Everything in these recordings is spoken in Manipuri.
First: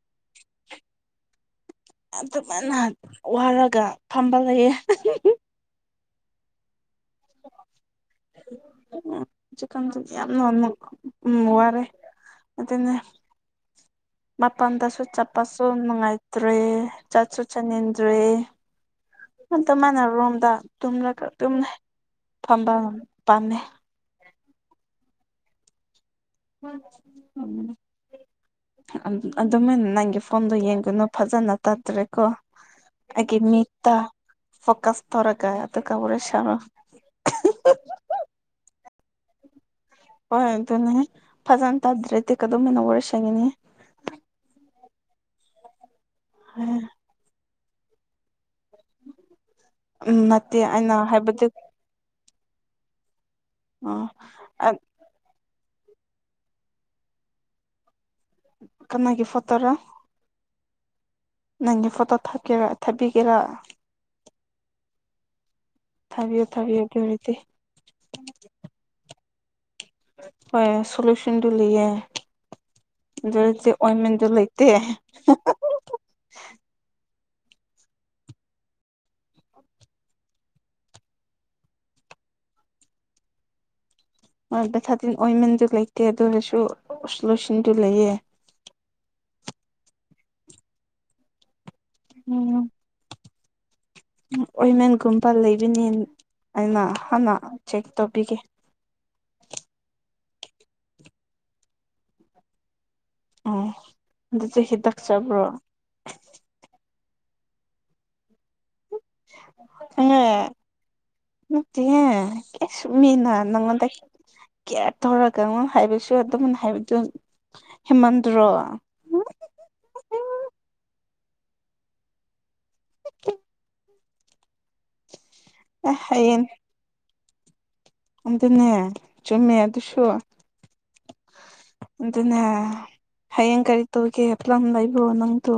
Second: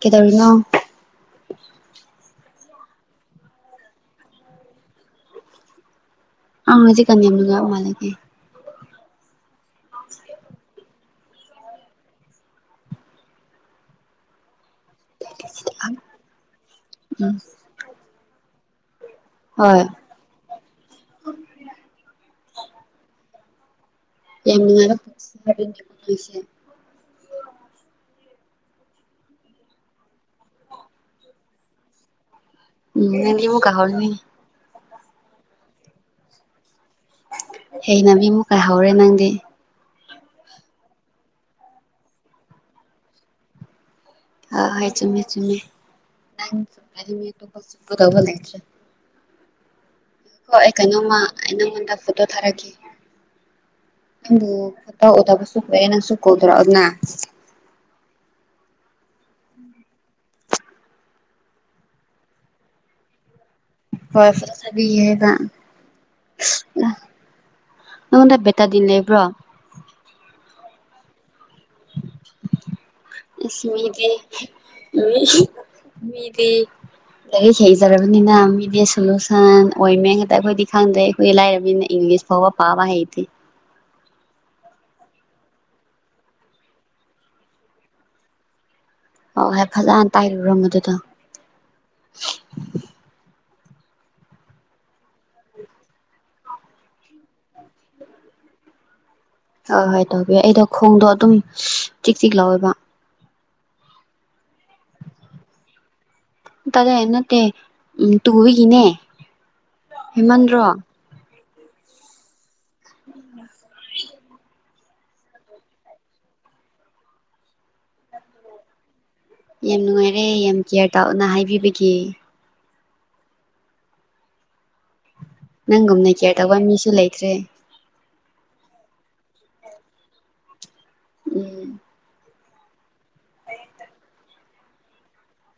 ꯀꯩꯗꯧꯔꯤꯅꯣ꯫ ꯑꯗꯨꯃꯥꯏꯅ ꯋꯥꯔꯒ ꯐꯝꯕ ꯂꯩꯌꯦ [unintelligible] ꯑ ꯍꯧꯖꯤ ꯀꯥꯟ [unintelligible] ꯑ ꯍꯧꯖꯤꯛ ꯀꯥꯟ ꯌꯥꯝꯅ [unintelligible] ꯎꯝ ꯋꯥꯔꯦ ꯑꯗꯨꯅꯦ [unintelligible] ꯃꯄꯥꯟꯗꯁꯨ ꯆꯠꯄꯁꯨ ꯅꯨꯡꯉꯥꯏꯇ꯭ꯔꯦ ꯎꯝ ꯆꯠꯁꯨ ꯆꯠꯅꯤꯡꯗ꯭ꯔꯦ꯫ ꯑꯗ ꯍꯣꯏ ꯃꯥꯅꯔꯣꯝꯗ ꯇꯨꯝꯂꯒ ꯇꯨꯝꯃꯦ ꯐꯝꯕ ꯄꯥꯝꯅꯩ꯫ ꯌꯥꯝ ꯅꯨꯛꯉꯥꯏꯕ ꯄꯨꯟꯁꯤ ꯃꯍꯤꯡꯅꯤ [unintelligible] ꯎꯝ ꯑꯗꯨꯃꯥꯏꯅ ꯅꯪꯒꯤ ꯐꯣꯝꯗꯣ ꯌꯦꯡꯒꯅꯨ ꯐꯖꯅ ꯇꯠꯇ꯭ꯔꯦꯀꯣ꯫ ꯎꯝ ꯑꯩꯒꯤ ꯅꯪꯗꯤ ꯑꯃꯨꯛꯀ ꯃꯤꯠꯇ ꯍꯧꯔꯅꯤ ꯐꯣꯀꯁ ꯇꯩꯔꯒ ꯑꯗꯨꯒ ꯋꯥꯔꯤ ꯁꯥꯔꯣ꯫ ꯍꯩꯅꯕꯤ ꯃꯨꯛꯀ ꯍꯧꯔꯦ ꯅꯪꯗꯤ꯫ ꯍꯣꯏ ꯑꯗꯨꯅꯦ ꯐꯖꯟ ꯇꯥꯗ꯭ꯔꯦ ꯗꯤ ꯀꯗꯧꯅꯃ ꯅ ꯋꯥꯔꯤ ꯁꯥꯒꯅꯤ꯫ ꯑ ꯍꯣꯢ ꯆꯨꯃꯦ ꯆꯨꯃꯦ ꯛꯗꯨ ꯃꯤ ꯑꯇꯣꯞꯄ [unintelligible] ꯎꯝ ꯅꯠꯇꯦ ꯍꯣꯏ ꯑꯩꯅ ꯀꯩꯅꯣꯃ ꯍꯥꯏꯕꯗꯤ ꯑꯩ ꯅꯉꯣꯟꯗ [unintelligible] ꯊꯥꯔꯛꯀꯦ ꯅꯪꯕꯨ ꯑ ꯐꯣꯠꯇꯣ ꯎꯗꯕ [unintelligible] ꯅꯪꯁꯨ ꯀꯣꯜ ꯇꯧꯔꯛꯑꯣꯗꯅ꯫ ꯀꯅꯥꯒꯤ ꯐꯣꯠꯇꯣꯔ꯫ ꯅꯪꯒꯤ ꯐꯣꯇꯣ ꯊꯥꯀꯦꯔꯥ ꯊꯥꯕꯤꯒꯦꯔꯥ꯫ ꯍꯣꯢ ꯐꯣꯇꯣ ꯊꯥꯕꯤꯒꯦ ꯍꯥꯏꯕ꯫ ꯊꯥꯕꯤꯌꯨ ꯊꯥꯕꯤꯌꯨ ꯑꯗꯨ ꯑꯣꯏꯔꯗꯤ ꯅꯪꯉꯣꯟꯗ ꯕꯦꯇꯥꯗꯤꯟ ꯂꯩꯕ꯭ꯔꯣ꯫ ꯍꯣꯏ ꯁꯣꯂꯨꯁꯟꯗꯨ ꯂꯩꯌꯦ꯫ ꯑꯗꯨ ꯏꯁ ꯑꯣꯏꯔꯗꯤ ꯃꯤꯗꯤ ꯑꯣꯏꯟꯃꯦꯟꯗꯨ ꯂꯩꯇꯦ ꯃꯤ ꯃꯤꯗꯤ ꯂꯥꯢꯔꯤꯛ ꯍꯩꯖꯔꯕꯅꯤꯅ ꯃꯤꯗꯤ ꯁꯣꯂꯨꯁꯟ ꯑꯣꯏꯃꯦ ꯍꯦꯛꯇ ꯑꯩꯈꯣꯏꯗꯤ ꯈꯪꯗꯦ ꯑꯩꯈꯣꯏ ꯂꯥꯏꯔꯃꯤꯅ ꯏꯪꯂꯤꯁ ꯐꯥꯎꯕ ꯄꯥꯕ ꯍꯩꯇꯦ꯫ ꯍꯣꯙ ꯚꯦꯊꯥꯗꯤꯟ ꯑꯣꯏꯃꯦꯟꯁꯨ ꯂꯩꯇꯦ ꯑꯗꯨ ꯑꯣꯏꯔꯁꯨ ꯂꯣꯁꯤꯟꯗꯨ ꯂꯩꯌꯦ꯫ ꯍꯣꯏ ꯍꯣꯏ ꯐꯖꯅ ꯇꯩꯔꯨꯔꯣ ꯃꯗꯨꯗ ꯎꯝ꯫ ꯑꯣꯏꯃꯟꯒꯨꯝꯕ ꯂꯩꯕꯅꯦ ꯑꯩꯅ ꯍꯥꯟꯅ ꯆꯦꯛ ꯇꯧꯕꯤꯒꯦ꯫ ꯍꯣꯏ ꯍꯣꯏ ꯇꯧꯕꯤꯌꯣ ꯑꯩꯗꯣ ꯈꯣꯡꯗꯣ ꯑꯗꯨꯝ ꯆꯤꯛ ꯆꯤꯛ ꯂꯥꯛꯋꯦꯕ꯫ ꯑꯣ ꯑꯗ ꯆꯍꯤ ꯍꯈꯤꯗꯛ ꯆꯕ꯭ꯔꯣ ꯇꯔꯦ ꯅꯠꯇꯦ ꯎ ꯇꯨꯕꯤꯒꯤꯅꯦ ꯍꯦꯃꯟꯗ꯭ꯔꯣ ꯃꯠꯇ ꯀꯦ ꯁꯃꯅ ꯅꯪ ꯀꯦꯌꯥꯔ ꯇꯧꯔꯒ ꯍꯥꯏꯕꯁꯨ ꯑꯗꯨꯝꯅ ꯍꯥꯏꯕꯗꯨ ꯍꯦꯃꯟꯗ꯭ꯔꯣ ꯌꯥꯝ ꯅꯨꯡꯉꯥꯏꯔꯦ ꯌꯥꯝ ꯀꯤꯌꯔ ꯇꯥꯎꯅ ꯍꯥꯏꯕꯤꯕꯒꯤ [inaudible] ꯅꯪꯒꯨꯝꯅ ꯀꯦ ꯍꯌꯦꯡ ꯇꯧꯕ ꯃꯤꯁꯨ ꯂꯩꯈ꯭ꯔꯦ ꯑꯗꯨꯅꯦ ꯆꯨꯝꯃꯦ ꯑꯗꯨꯁꯨ ꯎꯝ ꯑꯗꯨꯅꯦ ꯍꯌꯦꯡ ꯀꯔꯤ ꯇꯨ ꯀ ꯍ꯭ꯂꯝ ꯂꯩꯏꯕꯣ ꯅꯪ ꯇ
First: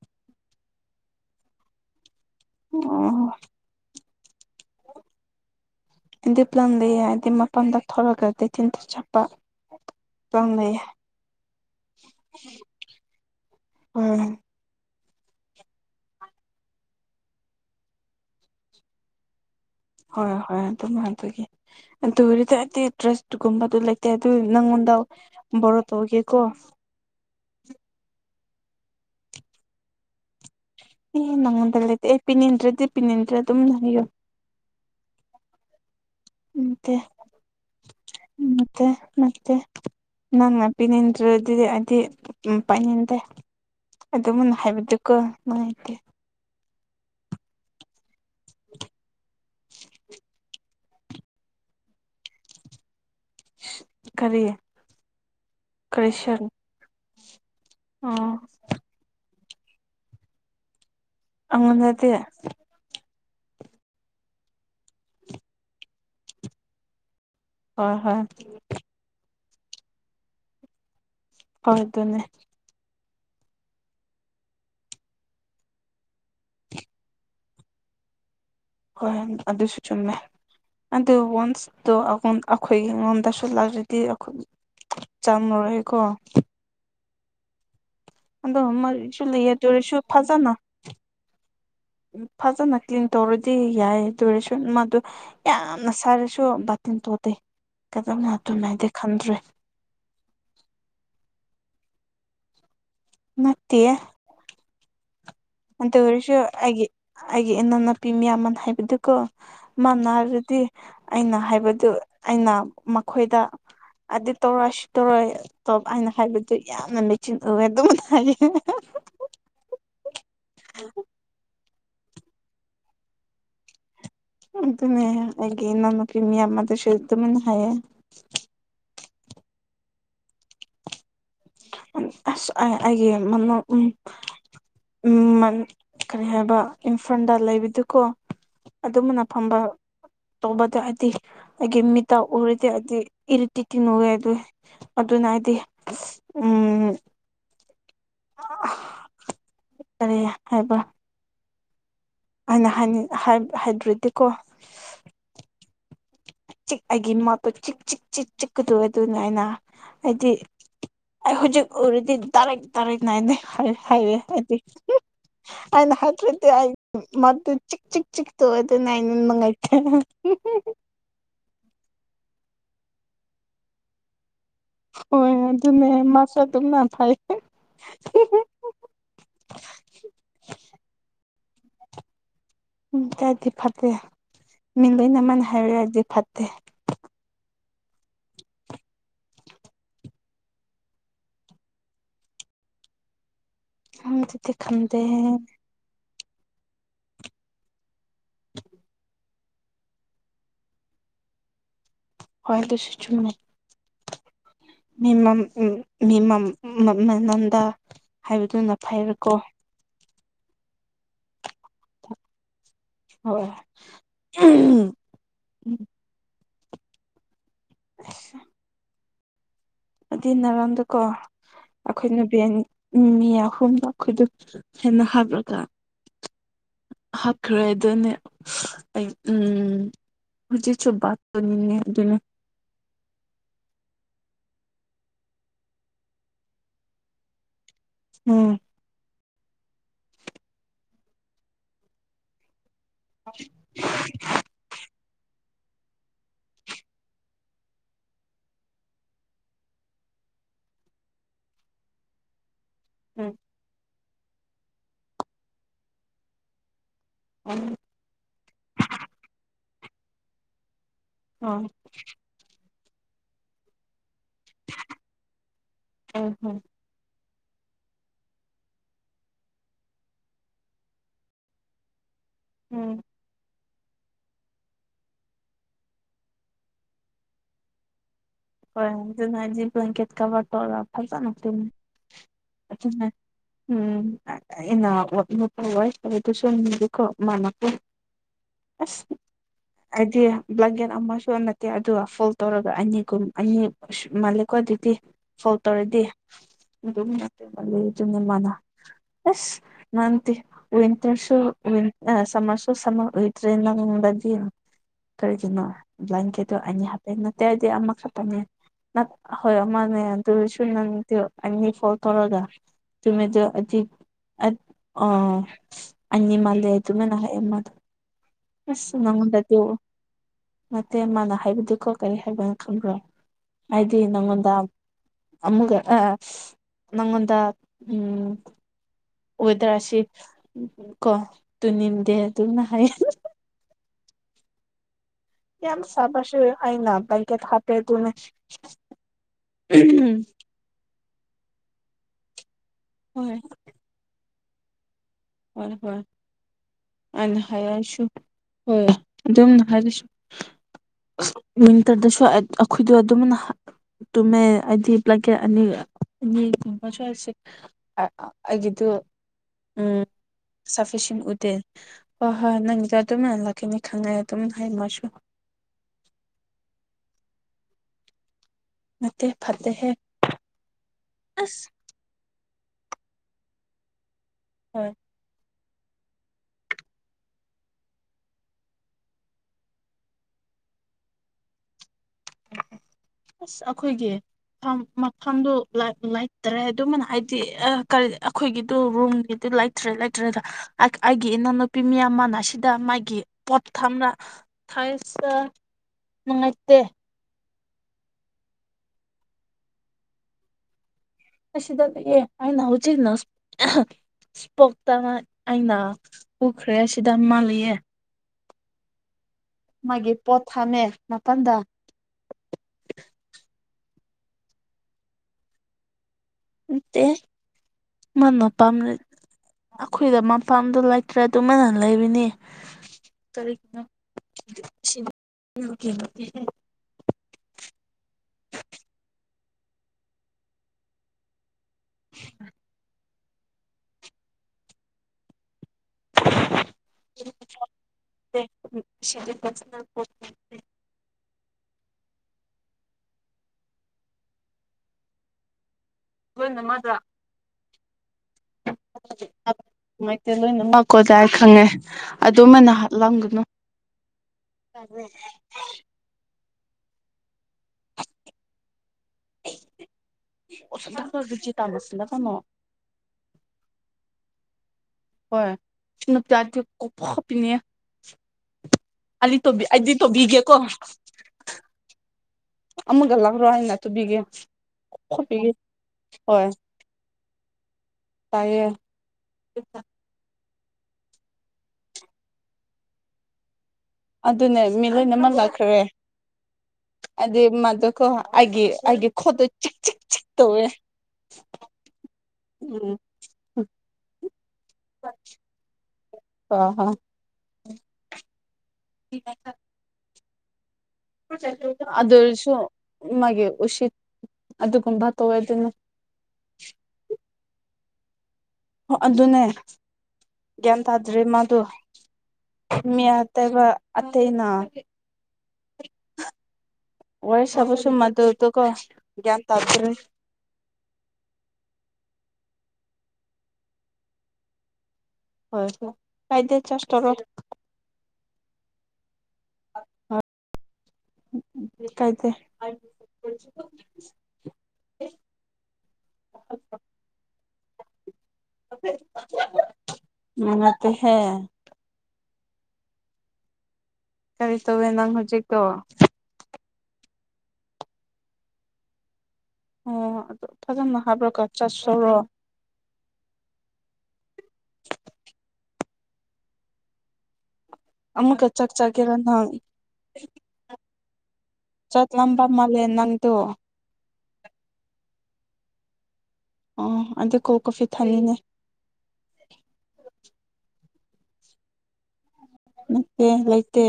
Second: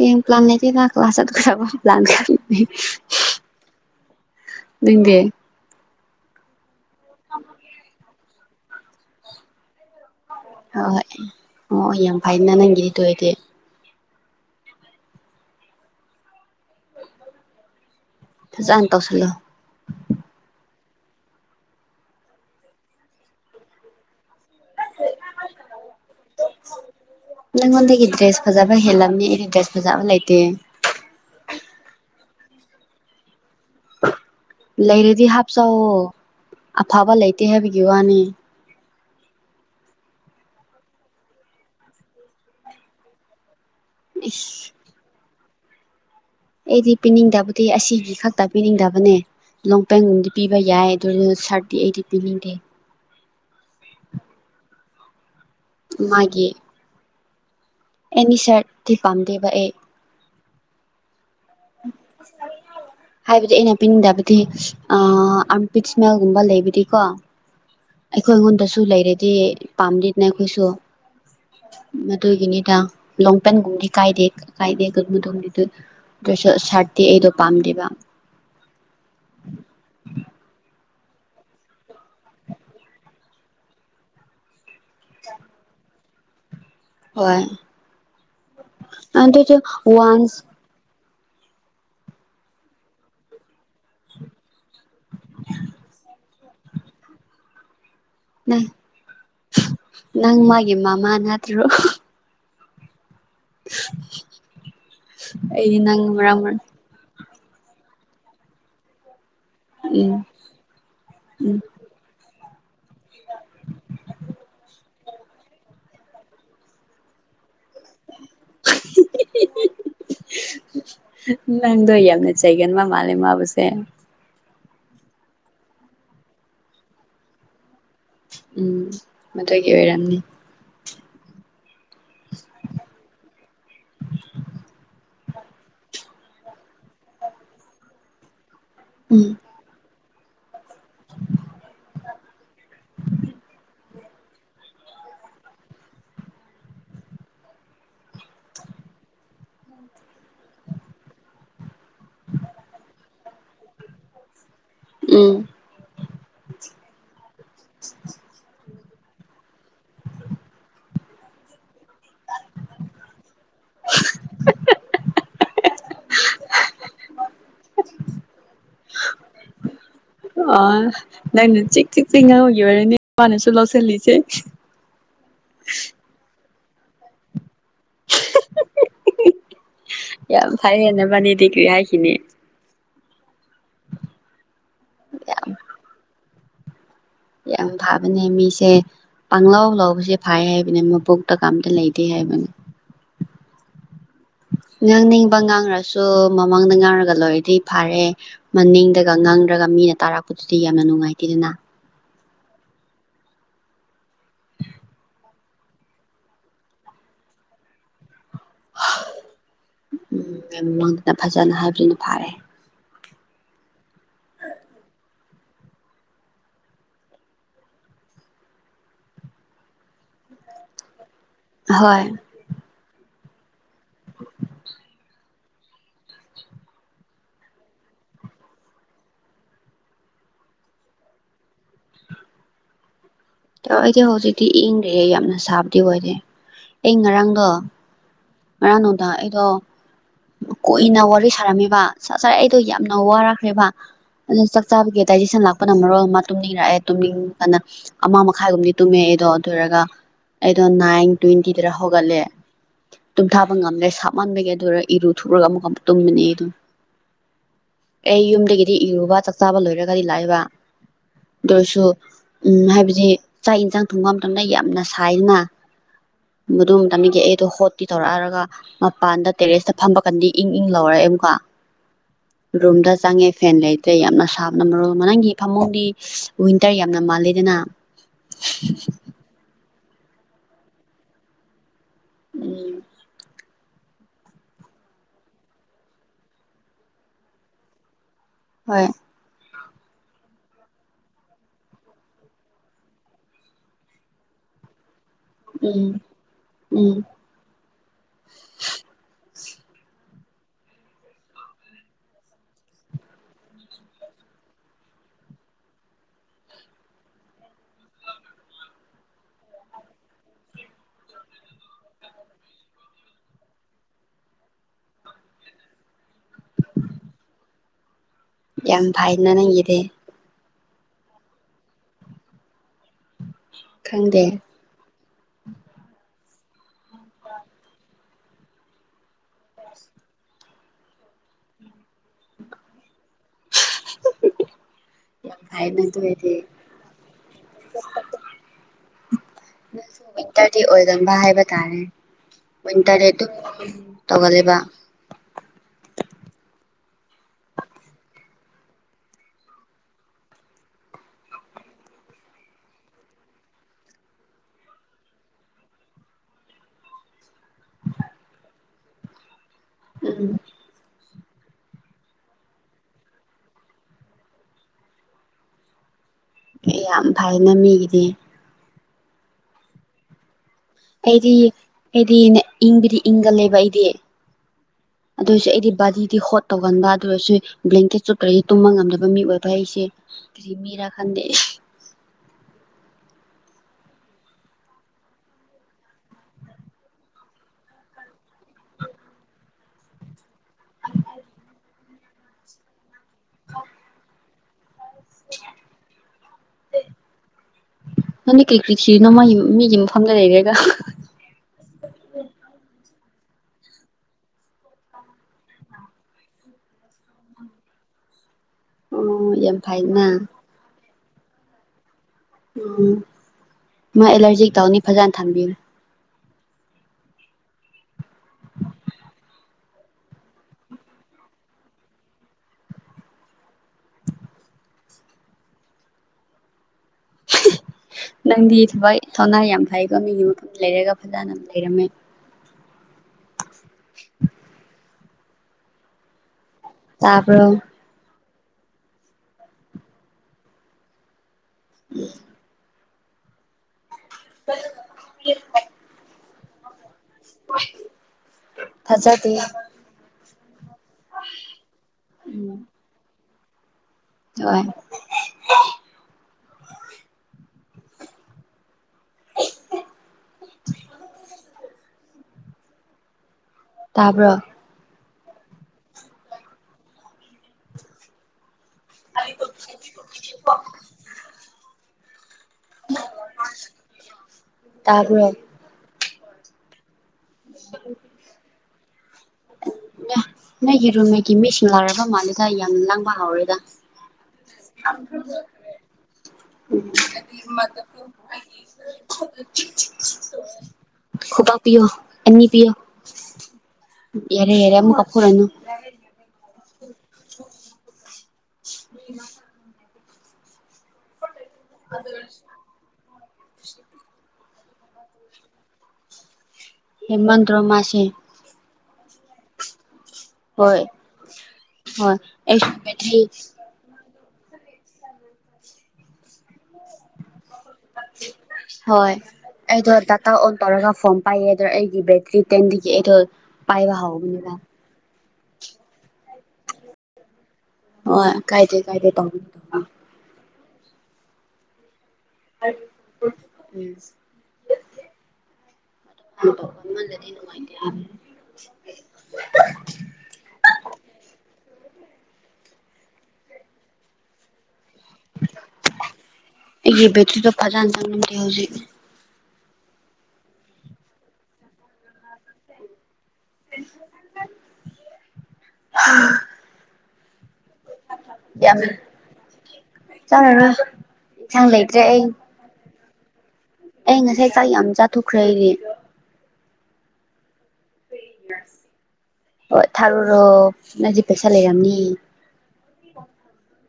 ꯇ ꯄ꯭ꯂꯥꯟ ꯅ ꯀ ꯀ꯭ꯂꯥꯁꯠ ꯀꯔ ꯄ꯭ꯂꯥꯟ ꯑ ꯅꯪꯗꯤ ꯑꯗꯨꯏ [unintelligible] ꯗꯤ ꯃꯄꯥꯟꯗ ꯊꯣꯔꯛꯒ ꯀꯩꯊꯦꯟꯗ ꯆꯠꯄ ꯄ꯭ꯂꯥꯟ ꯂꯩꯌꯦ ꯍꯣꯏ ꯍꯣꯏ ꯑꯣ ꯌꯥꯝ ꯐꯩꯅ ꯅꯪꯒꯤꯗꯤ ꯗꯨꯑꯣꯏꯗꯤ ꯎꯥ ꯆ ꯇꯧꯁꯂ ꯍꯣꯏ ꯍꯣꯏ ꯑꯗꯨꯝ ꯑꯗꯨꯒꯤ ꯑꯗꯨꯗꯗꯤ ꯗ꯭ꯔꯁꯒꯨꯝꯕ ꯂꯩꯇꯦ ꯅꯪꯉꯣꯟꯗ ꯣꯔꯣ ꯇꯧꯒꯦꯀꯣ ꯅꯪꯉꯣꯟꯗꯒꯤ ꯗ꯭ꯔꯦꯁ ꯐꯖꯕ ꯍꯦꯜꯂꯝꯃꯤ ꯑꯩꯅ ꯏꯟꯇꯔꯦꯁ ꯐꯖꯕ ꯂꯩꯇꯦ ꯏꯍꯦ ꯅꯪꯉꯣꯟꯗ ꯂꯩꯇꯦ ꯑꯩ ꯄꯤꯅꯤꯡꯟꯗ꯭ꯔꯗꯤ ꯄꯤꯅꯤꯡꯟꯗ꯭ꯔꯦ ꯑꯗꯨꯝꯅ ꯍꯥꯏꯌꯣ ꯆꯞꯆꯧ ꯅꯠꯇꯦ ꯑꯐꯕ ꯂꯩꯇꯦ ꯍꯥꯏꯕꯒꯤ ꯋꯥꯅꯤ ꯅꯠꯇꯦ ꯅꯠꯇꯦ ꯅꯪꯅ ꯄꯤꯅꯤꯡꯗ꯭ꯔ ꯑꯗꯨꯗꯤ ꯑꯩꯗꯤ ꯄꯥꯏꯅꯤꯡꯗꯦ ꯑꯗꯨ ꯃꯅ ꯏꯁ ꯍꯥꯏꯕꯗꯨꯀꯣ ꯅꯨꯡꯉꯥꯏꯇꯦ ꯑꯩꯗꯤ ꯄꯤꯅꯤꯡꯗꯕꯨꯗꯤ ꯑꯁꯤꯒꯤ ꯈꯛꯇ ꯄꯤꯅꯤꯡꯗꯕꯅꯦ ꯂꯣꯡꯄꯦꯟꯒꯨꯝꯗꯤ ꯄꯤꯕ ꯌꯥꯏ ꯑꯗꯨꯅ ꯁꯥꯔꯗꯤꯤ ꯑꯩꯗꯤ ꯄꯤꯅꯤꯡꯗꯦ ꯀꯔꯤꯌꯦ ꯃꯥꯒꯤ ꯑꯦꯅꯤ ꯑꯣ ꯁꯔ ꯊꯤ ꯄꯥꯝꯗꯦꯕ ꯑꯦ ꯑꯉꯗꯤ ꯍꯥꯏꯕꯗꯤ ꯑꯩꯅ ꯄꯤꯅꯤꯡꯗꯕꯗꯤ ꯑꯥꯔꯝꯄꯤꯠ ꯏꯁꯃꯦꯜꯒꯨꯝꯕ ꯂꯩꯕꯗꯤꯀꯣ ꯍꯣꯏ ꯍꯣꯏ ꯑꯩꯈꯣꯏ ꯑꯩꯉꯣꯟꯗꯁꯨ ꯂꯩꯔꯗꯤ ꯄꯥꯝꯗꯦꯅꯦ ꯑꯩꯈꯣꯏꯁꯨ ꯍꯣꯏ ꯑꯗꯨꯅꯦ ꯑꯗꯨꯒꯤꯅꯤꯗ ꯂꯣꯡꯄꯦꯟꯒꯨꯝꯕꯗꯤ ꯀꯥꯏꯗꯦ ꯀꯥꯏꯗꯦ [unintelligible] ꯗꯣꯏꯁꯨ ꯁꯥꯔꯠꯇꯤ ꯑꯩꯗꯣ ꯄꯥꯝꯗꯦꯕ ꯍꯣꯏ ꯑꯗꯨꯁꯨ ꯆꯨꯝꯃꯦ ꯑꯗꯨ ꯋꯥꯟꯁꯇꯣ ꯑꯩꯈꯣꯏꯒꯤ ꯉꯣꯟꯗꯁꯨ ꯂꯩꯔꯗꯤ ꯑꯩꯈꯣꯏ ꯆꯝꯃꯔꯣꯏꯀꯣ ꯍꯣꯏ ꯑꯗꯣ ꯃꯔꯤꯁꯨ ꯂꯩꯌꯦ ꯑꯗꯨꯁꯨ ꯑꯗꯨꯑꯣꯏꯔꯁꯨ ꯋꯥꯟꯁ ꯐꯖꯅ [inaudible] ꯎ ꯐꯖꯅ ꯀ꯭ꯂꯤꯟ ꯇꯧꯔꯗꯤ ꯌꯥꯏ ꯑꯗꯨ ꯑꯣꯏꯔꯁꯨ ꯃꯥꯗꯨ ꯌꯥꯝꯅ ꯁꯥꯔꯁꯨ ꯕꯥ [unintelligible] ꯅꯪ ꯃꯥꯒꯤ ꯃꯥꯃꯥ ꯅꯠꯗ꯭ꯔꯣ ꯅꯠꯇꯤꯌꯦ ꯑꯩꯗꯤ ꯅꯪ ꯑꯗꯨꯑꯣꯏꯔꯁꯨ ꯃꯔꯛ ꯃꯔꯛ ꯑꯩꯒꯤ ꯑꯩꯒꯤ ꯏꯅꯥꯎꯅꯨꯄꯤ ꯃꯌꯥꯝꯃꯅ ꯍꯥꯏꯕꯗꯨꯀꯣ ꯎꯝ ꯃꯥꯅꯔꯗꯤ ꯑꯩꯅ ꯎꯝ ꯍꯥꯏꯕꯗꯨ ꯑꯩꯅ ꯃꯈꯣꯏꯗ ꯑꯗꯨ ꯇꯧꯔꯛꯁꯨ ꯇꯧꯔꯣꯏ ꯇꯣꯞ ꯑꯅ ꯍꯥꯏꯕꯗꯨ ꯌꯥꯝꯅ ꯃꯦꯆꯤꯟ ꯑꯣꯏꯑꯦ ꯑꯗꯨꯝ [inaudible] ꯅꯪ ꯗꯣ ꯌꯥꯝ ꯆꯩꯒꯟꯕ ꯃꯥꯜꯂ ꯃꯥꯕꯨꯁꯦ ꯑꯗꯨꯅꯦ ꯑꯩꯒꯤ ꯏꯅꯥꯎꯅꯨꯄꯤ ꯃꯌꯥꯝ ꯃꯗꯁꯨꯗ ꯗꯨꯝꯃꯅ ꯍꯥꯏꯌꯦ ꯎꯝ ꯃꯗꯨꯒꯤ ꯑꯣꯏꯔꯝꯅꯤ ꯑꯁ ꯑꯩ ꯑꯩꯒꯤ ꯃ ꯎ ꯀꯔꯤ ꯍꯥꯏꯕ ꯏꯝꯐꯜꯗ ꯂꯩꯕꯗꯨꯀꯣ ꯑꯗꯨꯝꯕꯅ ꯎꯝ ꯐꯝꯕ ꯇꯧꯕꯗꯤ ꯍꯥꯏꯗꯤ ꯑꯩꯒꯤ ꯃꯤꯇ ꯎꯔꯗꯤ ꯍꯥꯏꯗꯤ ꯏꯔꯤꯇꯤꯇꯤꯟ ꯑꯣꯏ ꯑꯗꯨ ꯑꯗꯨꯅ ꯑꯩꯗꯤ ꯎꯝ [inaudible] ꯔꯤ ꯍꯥꯏꯕ ꯑꯩꯅ ꯍꯥꯏ ꯍꯥꯏꯗ꯭꯭ꯔꯦꯠꯇꯤꯀꯣ ꯎꯝ ꯆꯤꯛ ꯑꯩꯒꯤ ꯃꯣꯠꯇꯣ ꯆꯤꯛ ꯆꯤꯛ ꯆꯤꯛ ꯆꯤꯛꯀꯗꯣꯏ ꯑꯗꯨꯅꯦ ꯑꯩꯅ ꯍꯥꯏꯗꯤ ꯑꯩ ꯍꯧꯖꯤꯛ ꯎꯔꯗꯤ ꯇꯥꯔꯩꯀ ꯇꯥꯔꯛ ꯅꯥꯏꯗꯦ ꯍꯥꯏꯔꯦ ꯍꯥꯏꯗꯤ ꯑꯩꯅ ꯍꯠꯇ꯭ꯔꯗꯤ ꯃ ꯇꯨ ꯆꯤꯛ ꯆꯤꯛ ꯆꯤꯛ ꯇ ꯅꯅꯥꯏꯅ ꯃꯉ ꯑ ꯅꯪꯅ ꯆꯤꯛ ꯆꯤꯛ ꯆꯤꯉꯥꯡꯉꯨꯒꯤ ꯑꯣꯏꯔꯅꯤ ꯃꯥꯅꯁꯨ ꯂꯧꯁꯤꯜꯂꯤꯁꯦ ꯍꯣꯏ ꯑꯗꯨꯅꯦ ꯃꯥꯁ ꯑꯗꯨꯝꯅ ꯐꯩꯌꯦ ꯀ꯭ꯔꯤ ꯍꯥꯏꯈꯤꯅꯤ ꯎꯝ ꯇꯗꯤ ꯐꯠꯇꯦ ꯃꯤ ꯂꯣꯏꯅꯃꯛꯅ ꯍꯥꯏꯔꯛ ꯑꯗꯤ ꯐꯠꯇꯦ ꯌꯥꯝ ꯐꯕꯅꯦ ꯃꯤꯁꯦ ꯄꯥꯡꯂꯧ ꯂꯧꯕꯁꯦ ꯐꯩ ꯍꯥꯏꯕꯅꯦ ꯃꯕꯣꯛꯇ ꯀꯑꯝꯇ ꯂꯩꯇꯦ ꯍꯥꯏꯕꯅꯦ ꯑꯗꯨꯗꯤ ꯈꯪꯗꯦ ꯉꯥꯡꯅꯤꯡꯕ ꯉꯥꯡꯔꯁꯨ ꯑꯣ ꯃꯃꯥꯡꯗ ꯉꯥꯡꯔꯒ ꯂꯣꯏꯔꯗꯤ ꯐꯥꯔꯦ ꯃꯅꯤꯡꯗꯒ ꯉꯥꯡꯔꯒ ꯃꯤꯅ ꯇꯥꯔꯛꯄꯗꯨꯗꯤ ꯌꯥꯝꯅ ꯅꯨꯡꯉꯥꯏ ꯅꯨꯡꯉꯥꯏꯇꯦꯗꯅ ꯍꯣꯏ ꯑꯗꯨꯁꯨ ꯆꯨꯨꯝꯃꯦ ꯃꯤꯃꯝ ꯎꯝ ꯃꯤꯃꯝ ꯃ ꯅꯟꯗ ꯍꯥꯏꯕꯗꯨꯅ ꯐꯩꯕꯀꯣ ꯎꯝ ꯃ ꯃꯃꯥꯡꯗꯅ ꯐꯖꯅ ꯍꯥꯏꯕꯗꯨꯅ ꯐꯥꯔꯦ ꯍꯣꯏ ꯎꯝ [inaudible] ꯑꯗꯨꯏ ꯅꯔꯥꯡꯗꯀꯣ ꯑꯍꯣꯏ ꯑꯩꯈꯣꯏ ꯅꯨꯕꯤ ꯃꯤ ꯑꯍꯨꯝ ꯑꯩꯈꯣꯏꯗ ꯍꯦꯟꯅ ꯍꯥꯞꯕꯔꯒ ꯍꯥꯞꯈ꯭ꯔꯦ ꯑꯗꯨꯅꯦ ꯑꯩ ꯎꯝ ꯍꯧꯖꯤꯛꯁꯨ [unintelligible] ꯗꯨꯅꯦ [unintelligible] ꯇ ꯑꯩꯗꯤ ꯍꯧꯖꯤꯛꯇꯤ ꯏꯪꯗ꯭ꯔꯦ ꯌꯥꯝꯅ ꯁꯥꯕꯗꯤ ꯑꯣꯏꯔꯦ ꯑꯩ ꯉꯔꯥꯡꯗꯣ ꯎꯝ ꯉꯔꯥꯡꯅꯨꯗ ꯑꯩꯗꯣ ꯀꯨꯏꯅ ꯋꯥꯔꯤ ꯁꯥꯔꯝꯃꯤꯕ ꯁꯥꯔꯦ ꯑꯩꯗꯣ ꯋꯥꯔꯛꯈ꯭ꯔꯦꯕ ꯑꯗꯨꯗ ꯆꯥꯛ ꯆꯥꯕꯒꯤ ꯑꯗꯥꯏꯖꯦꯁꯟ ꯂꯥꯛꯄ ꯄꯨꯝꯅ ꯃꯔꯣꯜ ꯑꯃ ꯇꯨꯝꯅꯤꯡꯔꯛꯑꯦ ꯇꯨꯝꯅꯤꯡ ꯀꯅ ꯑꯃ ꯃꯈꯥꯏꯒꯨꯝꯕꯗꯤ ꯇꯨꯝꯃꯦ ꯑꯩꯗꯣ ꯑꯗꯨꯔꯒ ꯑꯩꯗꯣ ꯅꯥꯏꯟ ꯇ꯭ꯋꯦꯟꯇꯤꯗꯔ ꯍꯧꯒꯠꯂꯦ ꯎꯝ ꯇꯨꯝꯊꯥꯕ ꯉꯝꯂ꯭ꯔꯦ ꯁꯥꯞꯃꯟꯕꯒꯤ ꯑꯗꯨꯔ ꯏꯔꯨ ꯊꯣꯛꯎꯒ ꯑꯃꯨꯛꯀ ꯑꯃꯨꯛ ꯇꯨꯝꯕꯅꯤ ꯑꯗꯨꯝ ꯎꯝ ꯑꯩ ꯌꯨꯝꯗꯒꯤꯗꯤ ꯏꯔꯨꯕ ꯆꯥꯛꯆꯥꯥꯕ ꯂꯣꯏꯔꯒꯗꯤ ꯂꯥꯛꯏꯕ ꯑꯗꯨ ꯎꯝ ꯑꯣꯏꯁꯨ ꯎꯝ ꯍꯥꯏꯕꯗꯤ ꯆꯥꯛ ꯌꯦꯟꯁꯥꯡ ꯊꯣꯡꯐꯝ ꯃꯇꯝꯗ ꯌꯥꯝꯅ ꯁꯥꯏꯖꯅ ꯎꯝ ꯎꯝ ꯃꯗꯨꯝ ꯇꯝꯕꯤꯒ ꯑꯩ ꯑꯗꯨ ꯍꯣꯠꯇꯤ ꯇꯧꯔꯛꯑꯔꯒ ꯃꯄꯥꯟꯗ ꯇꯦꯔꯦꯁꯇ ꯐꯝꯕ ꯀꯥꯟꯗꯤ ꯏꯪ ꯏꯪ ꯂꯧꯔꯛꯑꯦ ꯑꯃꯨꯛꯀ ꯔꯣꯝꯗ ꯎꯝ ꯆꯥꯡꯉꯦ ꯐꯦꯟ ꯂꯩ ꯌꯥꯝꯅ ꯁꯥꯕꯅ ꯃꯔꯣꯜ ꯅꯪꯒꯤ ꯐꯃꯨꯡꯗꯤ ꯋꯤꯟꯇꯔ ꯌꯥꯝꯅ ꯃꯥꯜꯂꯤꯗꯅ ꯀꯖꯤ ꯄ ꯀꯦꯀ ꯇꯣꯔ ꯐꯔ ꯆ ꯅ ꯎꯝ ꯑꯗꯨ ꯎꯝ ꯑꯩꯅ ꯅꯨꯄꯥ ꯑꯣꯏ ꯍꯥꯏꯗꯨꯁꯨꯀꯣ ꯃꯥ ꯃꯄ ꯍꯣꯏ ꯑꯁ ꯍꯥꯏꯗꯤ ꯂꯕ꯭ꯂꯒꯦꯟ ꯑꯃꯁ ꯁ ꯅꯠꯇꯦ ꯑꯗꯨꯒ ꯐꯣꯜ ꯇꯧꯔꯒ ꯑꯅꯤꯒꯨꯝ ꯑꯅꯤ ꯃꯥꯜꯂꯦꯀꯣ ꯑꯗꯨꯗꯤ ꯐꯧ ꯎꯝ ꯇꯧꯔꯗꯤ ꯎꯝ ꯑꯗꯨ ꯑ ꯆꯨꯝ ꯃꯅ ꯑꯁ ꯅꯥꯟꯇꯤ ꯍꯋꯟꯇꯁꯨꯣꯋꯤꯟ ꯑ ꯁꯥꯁꯨꯣ ꯏꯗ꯭ꯔꯦ ꯅ ꯀꯔꯤꯒꯤꯅꯣ ꯕ꯭ꯂꯥꯟꯀꯦꯠꯇꯣ ꯑꯅꯤ ꯍꯥꯞꯄꯦ ꯅꯠꯇꯦ ꯍꯥꯏꯗꯤ ꯑꯃꯛ ꯍꯥꯞꯄꯅꯦ ꯍꯣꯏ ꯑꯃꯅꯦ ꯑꯗꯨꯁꯨ ꯅ ꯑꯅꯤ ꯐꯣꯟ ꯇꯧꯔꯒ ꯇꯃꯤꯗ ꯑꯖꯤ ꯑ ꯑ ꯑ ꯃꯥꯜ ꯍꯥꯏ ꯇꯅꯅꯃ ꯌꯥꯝ ꯑꯁ ꯐꯩꯅ ꯅꯪꯉꯣꯟꯗꯗꯤꯣ ꯅꯪꯒꯤꯗꯤ ꯅꯠꯇꯦ ꯃꯥꯅ ꯍꯥꯏꯕꯗꯨꯀꯣ ꯀꯔꯤ ꯍꯥꯏꯕꯅ ꯈꯪꯕ꯭ꯔꯣ ꯍꯥꯏꯗꯤ ꯈꯪꯗꯦ ꯅꯪꯉꯣꯟꯗ ꯑꯃꯀ ꯑ ꯅꯉꯗ ꯎꯝ ꯑꯣꯏꯋꯗ꯭ꯔ ꯑꯁꯤ ꯀꯣ ꯇꯨ ꯅꯅꯤꯃꯤꯗꯦ ꯇꯨꯅ [unintelligible] [inaudible] ꯌꯥꯝ ꯐꯩꯅ ꯑꯗꯨ ꯑꯣꯏꯗꯤ ꯁꯥꯕꯁꯦ ꯑꯩꯅꯥ ꯕꯂꯦꯟꯀꯦꯠ ꯍꯞꯄꯦ ꯑꯗꯨꯅꯤ ꯗꯤ ꯑꯣꯏ ꯕ ꯍꯥꯏꯕ ꯇꯥꯔꯦ ꯋꯤꯟꯇꯔꯗꯤ ꯑꯗꯨꯝ ꯍꯣꯏ ꯇꯧꯒꯜꯂꯦꯕ ꯍꯣꯏ ꯍꯣꯏ [inaudible] ꯑꯅ ꯍꯁꯨ ꯍ ꯑꯗꯨꯝꯅ ꯍꯔꯁꯨ ꯋꯤꯟꯇꯔꯗꯁꯨ ꯑꯩꯈꯣꯏꯗꯣ ꯑꯗꯨꯝ ꯇꯨꯝꯃꯦ ꯍꯥꯏꯗꯤꯞꯂꯒꯦ ꯑꯅꯤ ꯎ ꯊ ꯃ ꯆꯁꯦ ꯑꯩꯒꯤꯗꯨ ꯎꯝ [inaudible] ꯁꯐꯤꯁꯦꯟ ꯎꯗꯦ ꯍꯣꯏ ꯍꯣꯏ ꯅꯪꯒꯤꯗ ꯑꯗꯨꯝ ꯂꯥꯛꯀꯅꯤ ꯈꯪꯅꯦ ꯑꯗꯨꯝ ꯍꯥꯏꯝꯃꯁꯨ ꯑꯦ ꯌꯥꯝ ꯐꯩꯅ ꯃꯤꯒꯤꯗꯤ ꯅ ꯐꯠꯇꯍꯦ ꯑꯩꯗꯤ ꯑꯩꯗꯤ ꯏꯪꯕꯗꯤ ꯏꯪꯒꯜꯂꯦꯕ ꯑꯩꯗꯤ ꯍꯣꯏ ꯑꯗꯨ ꯍꯧꯁꯨꯛ ꯑꯩꯗꯤ ꯕꯥꯗꯤ ꯍꯣꯠ ꯇꯧꯒꯟꯕ ꯑꯗꯨ ꯑꯣꯏꯔꯁꯨ ꯕ꯭ꯂꯦꯡꯀꯦꯠ ꯆꯨꯞꯈ꯭ꯔꯗꯤ ꯇꯨꯝꯕ ꯉꯝꯗꯕ ꯃꯤ ꯑꯣꯏꯕ ꯑꯩꯁꯦ ꯈꯥꯟꯗꯦ ꯑꯁ ꯑꯩꯈꯣꯏꯒꯤ ꯐꯝ ꯃꯐꯝꯗꯨ ꯂꯩꯥꯏꯇꯔꯦ ꯑꯗꯨꯃꯅ ꯍꯥꯏꯕꯗꯤ ꯀꯔꯤ ꯑꯩꯈꯣꯏꯒꯤꯗꯨ ꯔꯨꯝ ꯂꯩꯇ꯭ꯔꯦ ꯂꯩꯇ꯭ꯔꯦꯗ ꯑꯩꯒꯤ ꯏꯅꯥꯎꯅꯨꯄꯤ ꯃꯤꯌꯥꯝ ꯃꯥꯟꯅꯁꯤꯗ ꯃꯥꯒꯤ ꯄꯣꯠ ꯊꯝꯅ ꯊꯥꯏꯁ ꯅꯣꯡꯉꯥꯏꯇꯦ ꯅꯪꯅꯦ ꯀꯔꯤ ꯀꯔꯤ ꯁꯤꯔꯤꯅꯣ ꯃꯥꯒꯤ ꯃꯤꯒꯤ ꯃꯐꯝꯗ ꯂꯩꯈ꯭ꯔꯦꯒ [unintelligible] ꯏꯁꯄꯣꯛꯇ ꯑꯩꯅ ꯄꯨꯈ꯭ꯔꯦ ꯁꯤꯗ ꯃꯥꯂꯩꯑꯦ ꯎꯝ [unintelligible] [inaudible] ꯃꯥꯒꯤ ꯄꯣꯠ ꯊꯥꯝꯃꯦ ꯃꯥꯄꯜꯗ ꯎꯝ ꯃꯥ ꯑꯦꯂꯔꯖꯤꯛ ꯇꯧꯅꯤ ꯐꯖꯅ ꯊꯝꯕꯤꯔꯨ [unintelligible] ꯑꯩꯈꯣꯏꯗ ꯃꯐꯝꯗꯣ ꯂꯩꯇ꯭ꯔꯦ ꯑꯗꯨꯃꯅ ꯂꯩꯕꯅꯦ [unintelligible] ꯅꯪꯗꯤ ꯊꯕꯛ ꯊꯧꯅꯥ ꯌꯥꯝ ꯐꯩꯀꯣ ꯃꯤꯒꯤ ꯃꯐꯝꯗ ꯂꯩꯔꯒ ꯐꯖꯅ ꯂꯩ ꯂꯩꯔꯃꯦ [unintelligible] [unintelligible] ꯇꯥꯕ ꯔꯣ ꯦ [unintelligible] [unintelligible] [unintelligible] [unintelligible] ꯊꯖꯗꯦ [unintelligible] ꯈꯪꯉꯦ ꯎꯝ ꯑꯗꯨꯝꯃꯅ ꯍꯥꯠꯂꯝꯒꯅꯨ ꯍꯣꯏ [unintelligible] [unintelligible] ꯇꯥꯕ꯭ꯔꯣ ꯍꯣꯏ [unintelligible] [unintelligible] ꯑꯩꯗꯤ ꯇꯣꯕꯤꯒꯦ ꯀꯣ ꯑꯃꯒ ꯂꯧꯔꯣ ꯍꯥꯏꯅ ꯇꯨꯕꯤꯒꯦ ꯇꯥꯕ꯭ꯔꯣ ꯍꯣꯏ ꯇꯥꯏꯌꯦ ꯅꯣꯏꯒꯤ ꯔꯨꯝꯃꯤꯠꯀꯤ ꯃꯤꯁꯤꯡ ꯑꯣꯏꯔꯕ ꯃꯥꯜꯂꯦꯗ ꯌꯥꯝꯅ ꯂꯥꯡꯕ ꯍꯥꯎꯔꯦꯗ ꯑꯗꯨꯅꯦ ꯃꯤ ꯂꯣꯏꯅꯃꯛ ꯂꯥꯛꯈ꯭ꯔꯦ ꯑꯗ ꯃꯥꯗꯨ ꯀꯣ ꯑꯩꯒꯤ ꯑꯩꯒꯤ ꯈꯣꯠꯇ ꯆꯤꯛ ꯆꯤꯛ ꯆꯤꯛ ꯇꯧꯋꯦ ꯈꯨꯕꯥꯛ ꯄꯤꯌꯨ ꯑꯅꯤ ꯄꯤꯌꯣ ꯎꯝ ꯌꯥꯔꯦ ꯌꯥꯔꯦ ꯐꯨꯔꯥꯅꯨ ꯑ ꯍꯣ [unintelligible] ꯑꯗꯨ ꯑꯣꯢꯔꯁꯨ ꯃꯥꯒꯤ ꯎꯁꯤꯠ ꯑꯗꯨꯒꯨꯝꯕ ꯇꯧꯋꯦꯗꯅ ꯍꯦꯃꯟꯗ꯭ꯔꯣ ꯃꯥꯁꯦ ꯑꯗꯨꯅꯦ ꯒ꯭ꯌꯥꯟ ꯍꯣꯏ ꯇꯥꯗ꯭ꯔꯤ ꯃꯥꯗꯣ ꯍꯣꯏ ꯑꯩꯁꯨ ꯃꯤ ꯕꯦꯇ꯭ꯔꯤ ꯑꯇꯩꯕ ꯇꯩꯅ ꯍꯣꯏ ꯒ꯭ꯌꯥꯟ ꯇꯥꯗ꯭ꯔꯦ ꯑꯩꯗꯣ ꯗꯥꯇꯥ ꯑꯣꯟ ꯇꯧꯔꯒ ꯐꯣꯝ ꯄꯥꯏꯌꯦ ꯑꯗ ꯑꯩꯒꯤ ꯕꯦꯇ꯭ꯔꯤ ꯇꯦꯟꯗꯒꯤ ꯑꯩꯗꯣ ꯄꯥꯏꯕ ꯍꯧꯕꯅꯦꯕꯥ ꯍꯣꯏ ꯀꯥꯏꯗꯦ ꯆꯖ ꯇꯧꯔꯣ ꯑꯣ ꯀꯥꯏꯗꯦ ꯀꯥꯏꯗꯦ ꯇꯧꯕꯤ [unintelligible] [inaudible] [unintelligible] ꯃꯅꯥꯇꯦ ꯍꯦ ꯀꯔꯤ ꯇꯧꯔꯦ ꯅꯪ ꯍꯧꯖꯤꯛꯀꯣ ꯐꯖ [unintelligible] ꯍꯧꯖꯤ ꯑꯣ ꯑꯗꯨ ꯐꯖꯅ ꯍꯕ꯭ꯔꯥꯀ ꯆꯠꯁꯣꯔꯣ ꯍꯥꯝ ꯑꯃꯨꯛꯀ ꯆꯥꯛ ꯆꯥꯀꯤꯔꯦ ꯅꯪ ꯆꯪꯉꯔꯣꯏ ꯏꯟꯁꯥꯡ ꯂꯩꯇ꯭ꯔꯦ ꯆꯥꯛ ꯑꯩ ꯂꯝꯕ ꯃꯥꯂꯦ ꯅꯪꯗꯨ ꯑꯩ ꯉꯁꯥꯏ ꯆꯥꯛ ꯌꯥꯝ ꯆꯥꯊꯣꯛꯈ꯭ꯔꯦ ꯑꯩꯗꯤ ꯑ ꯑꯗꯣ ꯀꯣꯜ ꯀꯣꯐꯤ ꯊꯥꯛꯅꯤꯡꯂꯦ ꯍꯣꯏ ꯊꯥꯔꯨꯔꯣ ꯅꯪꯗꯤ ꯄꯩꯁꯥ ꯂꯩꯔꯝꯅꯤ ꯅꯠꯇꯦ ꯂꯩꯇꯦ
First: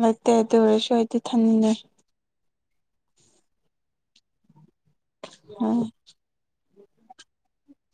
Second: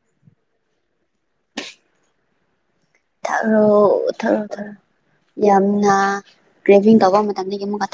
ꯂꯩꯇꯦ ꯑꯗꯨ ꯑꯣꯏꯔꯁꯨ ꯑꯩꯗꯤ ꯊꯝꯗꯦ ꯊꯔꯣꯑꯣ ꯊꯔꯣꯑꯣ ꯊꯔꯣꯑꯣ ꯑꯣ ꯌꯥꯝꯅ ꯀ꯭ꯔꯦꯚꯒꯝꯗꯒꯤ ꯀ